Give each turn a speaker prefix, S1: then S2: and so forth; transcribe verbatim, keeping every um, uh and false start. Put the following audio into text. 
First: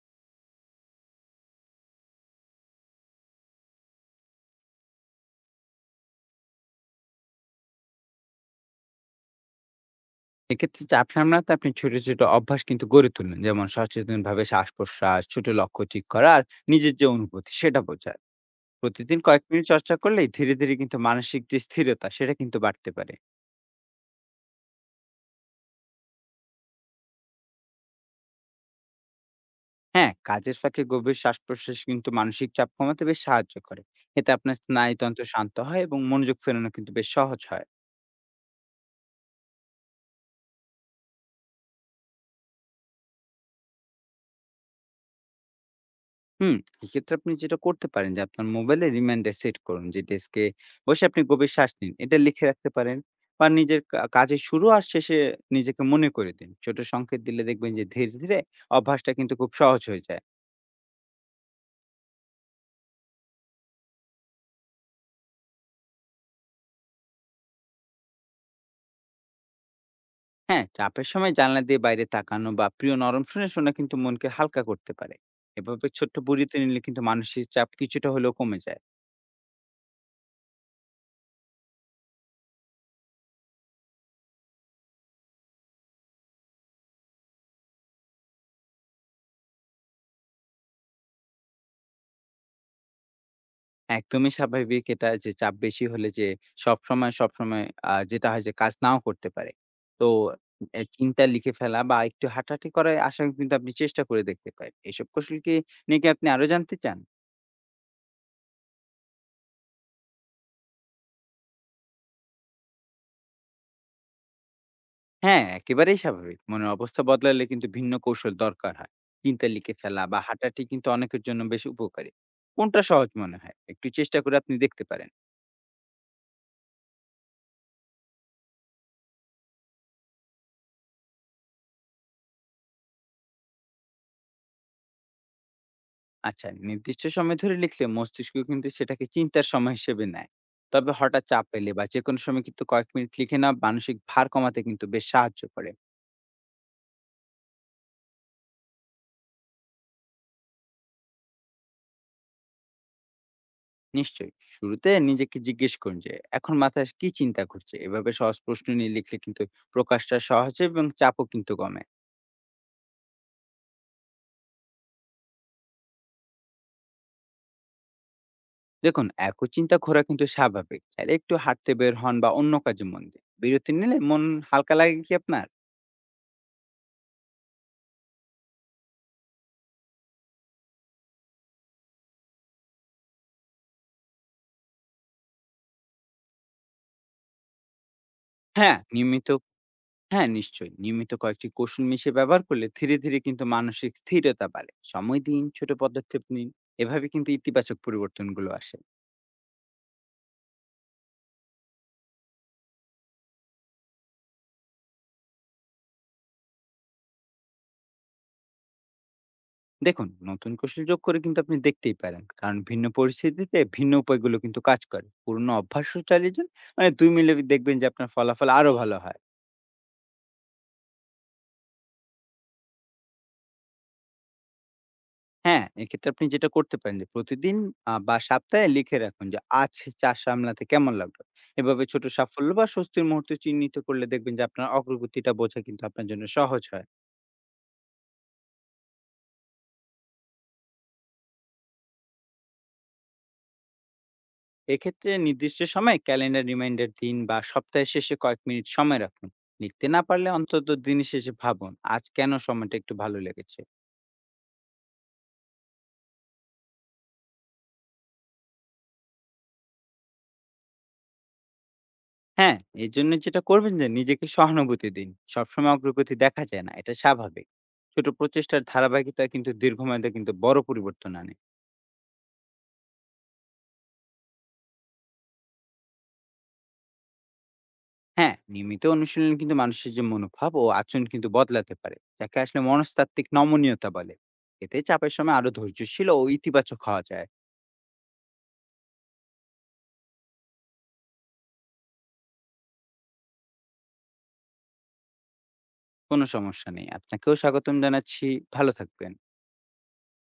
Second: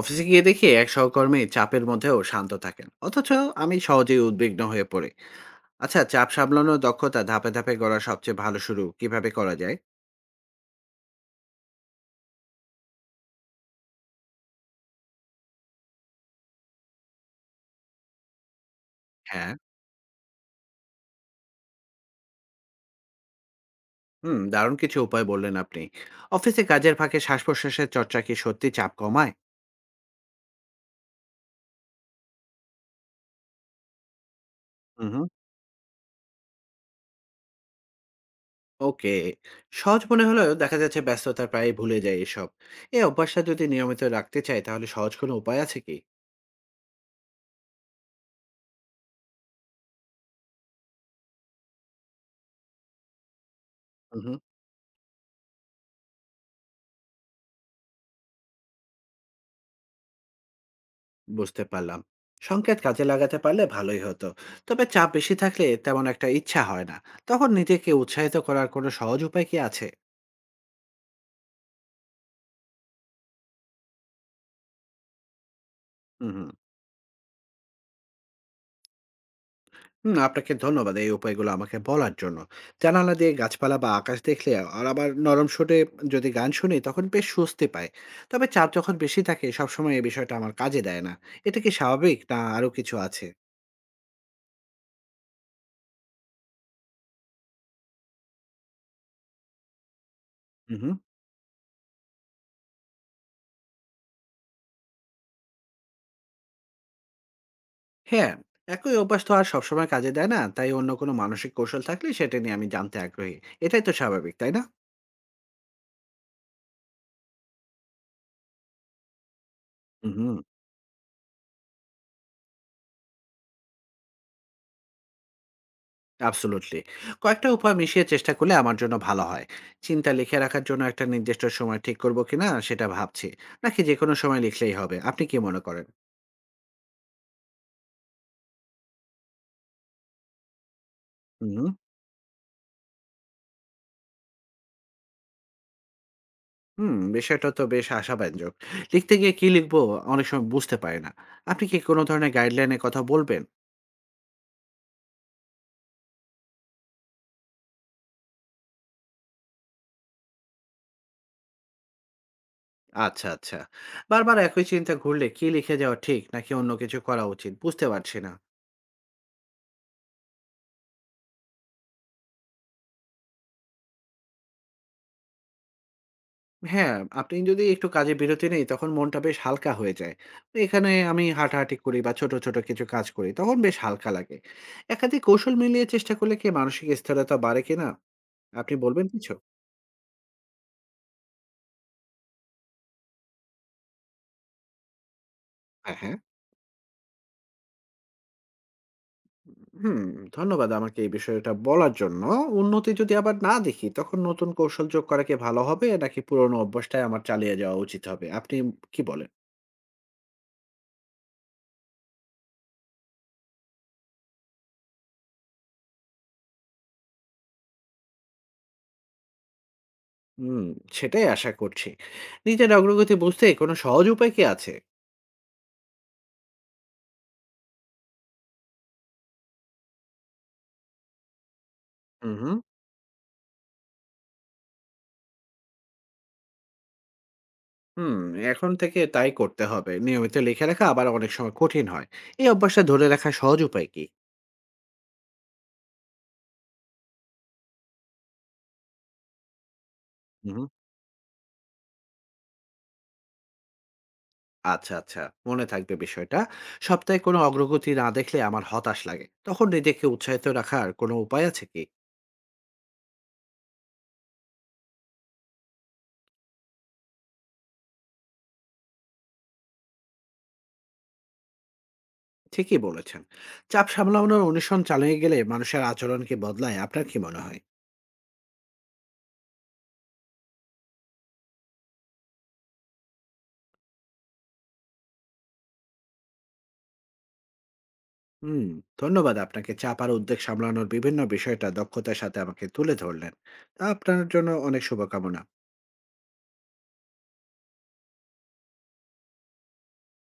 S1: অফিসে গিয়ে দেখি এক সহকর্মী চাপের মধ্যেও শান্ত থাকেন, অথচ আমি সহজেই উদ্বিগ্ন হয়ে পড়ি। আচ্ছা, চাপ সামলানোর দক্ষতা ধাপে ধাপে করা সবচেয়ে ভালো, শুরু কিভাবে করা যায়?
S2: এক্ষেত্রে চাপ সামলাতে আপনি ছোট, ছোট অভ্যাস কিন্তু গড়ে তুলুন। যেমন সচেতনভাবে শ্বাস-প্রশ্বাস, ছোট লক্ষ্য ঠিক করা আর নিজের যে অনুভূতি সেটা বোঝা। প্রতিদিন কয়েক
S1: হ্যাঁ।
S2: মিনিট চর্চা করলেই ধীরে, ধীরে কিন্তু মানসিক যে স্থিরতা সেটা কিন্তু বাড়তে পারে।
S1: হুম দারুণ কিছু উপায় বললেন আপনি। অফিসে কাজের ফাঁকে শ্বাস প্রশ্বাসের চর্চা কি সত্যি চাপ কমায়?
S2: হ্যাঁ, কাজের ফাঁকে গভীর শ্বাস-প্রশ্বাস কিন্তু মানসিক চাপ কমাতে বেশ সাহায্য করে। এতে আপনার
S1: হুম
S2: স্নায়ুতন্ত্র
S1: হুম
S2: শান্ত হয় এবং মনোযোগ ফেরানো কিন্তু বেশ সহজ হয়।
S1: ওকে। সহজ মনে হলেও দেখা যাচ্ছে ব্যস্ততা প্রায় ভুলে যায় এসব। এই অভ্যাসটা যদি নিয়মিত রাখতে চাই, তাহলে সহজ কোনো উপায় আছে কি?
S2: হুম, এক্ষেত্রে আপনি যেটা করতে পারেন যে আপনার মোবাইলে রিমাইন্ডার সেট করুন যে ডেস্কে বসে আপনি গভীর শ্বাস নিন। এটা লিখে রাখতে পারেন বা নিজের কা
S1: হুম হুম
S2: কাজের শুরু আর শেষে নিজেকে মনে করে দিন। ছোট সংকেত দিলে দেখবেন যে ধীরে, ধীরে অভ্যাসটা কিন্তু খুব সহজ হয়ে যায়।
S1: বুঝতে পারলাম। সংকেত কাজে লাগাতে পারলে ভালোই হতো। তবে চাপ বেশি থাকলে তেমন একটা ইচ্ছা হয় না। তখন নিজেকে উৎসাহিত করার কোনো সহজ উপায় কি আছে?
S2: হ্যাঁ, চাপের সময় জানলা দিয়ে বাইরে তাকানো বা প্রিয় নরম সুরে শোনা কিন্তু মনকে হালকা করতে পারে। এভাবে ছোট্ট
S1: হুম হুম
S2: পরিতে নিলে কিন্তু মানসিক চাপ কিছুটা হলেও কমে যায়।
S1: হুম, আপনাকে ধন্যবাদ এই উপায়গুলো আমাকে বলার জন্য। জানালা দিয়ে গাছপালা বা আকাশ দেখলে আর আবার নরম সুরে যদি গান শুনি তখন বেশ স্বস্তি পায়। তবে চাপ যখন বেশি থাকে সবসময় এই বিষয়টা আমার কাজে দেয় না। এটা কি স্বাভাবিক, না আরো কিছু আছে?
S2: একদমই স্বাভাবিক এটা যে চাপ বেশি হলে যে সবসময়, সবসময় আ যেটা হয় যে কাজ নাও করতে পারে। তো
S1: হুম
S2: এ
S1: হুম
S2: চিন্তা লিখে ফেলা বা একটু হাঁটাহাঁটি করার আশা কিন্তু আপনি চেষ্টা করে দেখতে পারেন। এসব কৌশল কি নিয়ে কি আপনি আরো জানতে চান?
S1: হ্যাঁ, একই অভ্যাস তো আর সবসময় কাজে দেয় না। তাই অন্য কোনো মানসিক কৌশল থাকলে সেটা নিয়ে আমি জানতে আগ্রহী। এটাই তো স্বাভাবিক, তাই না?
S2: হ্যাঁ, একেবারেই স্বাভাবিক। মনের অবস্থা বদলালে কিন্তু ভিন্ন কৌশল দরকার হয়। চিন্তা লিখে ফেলা বা
S1: উহুম।
S2: হাঁটাহাঁটি কিন্তু অনেকের জন্য বেশ উপকারী। কোনটা সহজ মনে হয়? একটু চেষ্টা করে আপনি দেখতে পারেন।
S1: Absolutely. কয়েকটা উপায় মিশিয়ে চেষ্টা করলে আমার জন্য ভালো হয়। চিন্তা লিখে রাখার জন্য একটা নির্দিষ্ট সময় ঠিক করব কিনা সেটা ভাবছি। নাকি যেকোনো সময় লিখলেই হবে? আপনি কি মনে করেন?
S2: আচ্ছা, নির্দিষ্ট সময় ধরে লিখলে মস্তিষ্ক কিন্তু সেটাকে চিন্তার সময় হিসেবে নেয়। তবে হঠাৎ চাপ পেলে
S1: উহুম।
S2: বা যেকোনো সময় কিন্তু কয়েক মিনিট লিখে নেওয়া মানসিক ভার কমাতে কিন্তু বেশ সাহায্য করে।
S1: হুম, বিষয়টা তো বেশ আশাব্যঞ্জক। লিখতে গিয়ে কি লিখবো অনেক সময় বুঝতে পারি না। আপনি কি কোনো ধরনের গাইডলাইন এর কথা বলবেন?
S2: নিশ্চয়ই, শুরুতে নিজেকে জিজ্ঞেস করুন যে, "এখন মাথায় কি চিন্তা ঘুরছে?" এভাবে সহজ প্রশ্ন নিয়ে লিখলে কিন্তু প্রকাশটা সহজ হয় এবং চাপও কিন্তু কমে।
S1: আচ্ছা, আচ্ছা। বারবার একই চিন্তা ঘুরলে কি লিখে যাওয়া ঠিক, নাকি অন্য কিছু করা উচিত বুঝতে পারছি না।
S2: দেখুন, একই চিন্তা ঘোরা কিন্তু স্বাভাবিক। চাইলে একটু হাঁটতে বের হন বা অন্য কাজে মন দিন। বিরতি নিলে মন হালকা লাগে কি আপনার?
S1: হ্যাঁ, আপনি যদি একটু কাজে বিরতি নেই তখন মনটা বেশ হালকা হয়ে যায়। এখানে আমি হাঁটাহাঁটি করি বা ছোট, ছোট কিছু কাজ করি তখন বেশ হালকা লাগে। একাধিক কৌশল মিলিয়ে চেষ্টা করলে কি মানসিক স্থিরতা বাড়ে কিনা? আপনি
S2: হ্যাঁ,
S1: বলবেন
S2: নিয়মিত
S1: কিছু?
S2: হ্যাঁ নিশ্চয়ই, নিয়মিত কয়েকটি কৌশল মিশিয়ে ব্যবহার করলে ধীরে ধীরে কিন্তু মানসিক স্থিরতা বাড়ে। সময় দিন, ছোট
S1: হ্যাঁ, হ্যাঁ।
S2: পদক্ষেপ নিন। এভাবে কিন্তু ইতিবাচক পরিবর্তনগুলো আসে।
S1: হুম, ধন্যবাদ আমাকে এই বিষয়টা বলার জন্য। উন্নতি যদি আবার না দেখি তখন নতুন কৌশল যোগ করা কি ভালো হবে, নাকি পুরনো অভ্যাসটাই আমার চালিয়ে যাওয়া উচিত হবে? আপনি কি বলেন?
S2: দেখুন, নতুন কৌশল যোগ করে কিন্তু আপনি দেখতেই পারেন, কারণ ভিন্ন পরিস্থিতিতে ভিন্ন উপায়গুলো কিন্তু কাজ করে। পুরনো অভ্যাসও চালিয়ে যান, মানে দুই মিলে দেখবেন যে আপনার ফলাফল আরো ভালো হয়।
S1: হুম, সেটাই আশা করছি। নিজের অগ্রগতি বুঝতে কোনো সহজ উপায় কি আছে?
S2: হ্যাঁ, এক্ষেত্রে আপনি যেটা করতে পারেন যে প্রতিদিন আ বা সপ্তাহে লিখে রাখুন যে আজ চাষ সামলাতে কেমন লাগলো। এভাবে ছোট
S1: হুম,
S2: সাফল্য
S1: হুম।
S2: বা স্বস্তির মুহূর্ত চিহ্নিত করলে দেখবেন যে আপনার অগ্রগতিটা বোঝা কিন্তু আপনার জন্য সহজ হয়।
S1: হুম, এখন থেকে তাই করতে হবে। নিয়মিত লিখে রাখা আবার অনেক সময় কঠিন হয়। এই অভ্যাসটা ধরে রাখার সহজ উপায় কি?
S2: এক্ষেত্রে নির্দিষ্ট সময়ে ক্যালেন্ডার রিমাইন্ডার দিন বা সপ্তাহের শেষে কয়েক মিনিট সময় রাখুন। লিখতে না পারলে
S1: হুম,
S2: অন্তত
S1: হুম।
S2: দিনের শেষে ভাবুন, আজ কেন সময়টা একটু ভালো লেগেছে।
S1: আচ্ছা, আচ্ছা। মনে থাকবে বিষয়টা। সপ্তাহে কোনো অগ্রগতি না দেখলে আমার হতাশ লাগে। তখন নিজেকে উৎসাহিত রাখার কোনো উপায় আছে কি?
S2: হ্যাঁ, এর জন্য যেটা করবেন যে নিজেকে সহানুভূতি দিন। সবসময় অগ্রগতি দেখা যায় না, এটা স্বাভাবিক। ছোট প্রচেষ্টার ধারাবাহিকতা কিন্তু দীর্ঘমেয়াদে কিন্তু বড় পরিবর্তন আনে।
S1: ঠিকই বলেছেন। চাপ সামলানোর অনুশীলন চালিয়ে গেলে মানুষের আচরণ কি বদলায়? আপনার কি মনে হয়?
S2: হ্যাঁ, নিয়মিত অনুশীলন কিন্তু মানুষের যে মনোভাব ও আচরণ কিন্তু বদলাতে পারে, যাকে আসলে মনস্তাত্ত্বিক নমনীয়তা বলে। এতে চাপের সময় আরো ধৈর্যশীল ও ইতিবাচক হওয়া যায়।
S1: হুম। ধন্যবাদ আপনাকে, চাপ আর উদ্বেগ সামলানোর বিভিন্ন বিষয়টা দক্ষতার সাথে আমাকে তুলে ধরলেন। তা আপনার জন্য অনেক শুভকামনা।
S2: কোনো সমস্যা নেই। আপনাকেও স্বাগতম জানাচ্ছি। ভালো থাকবেন।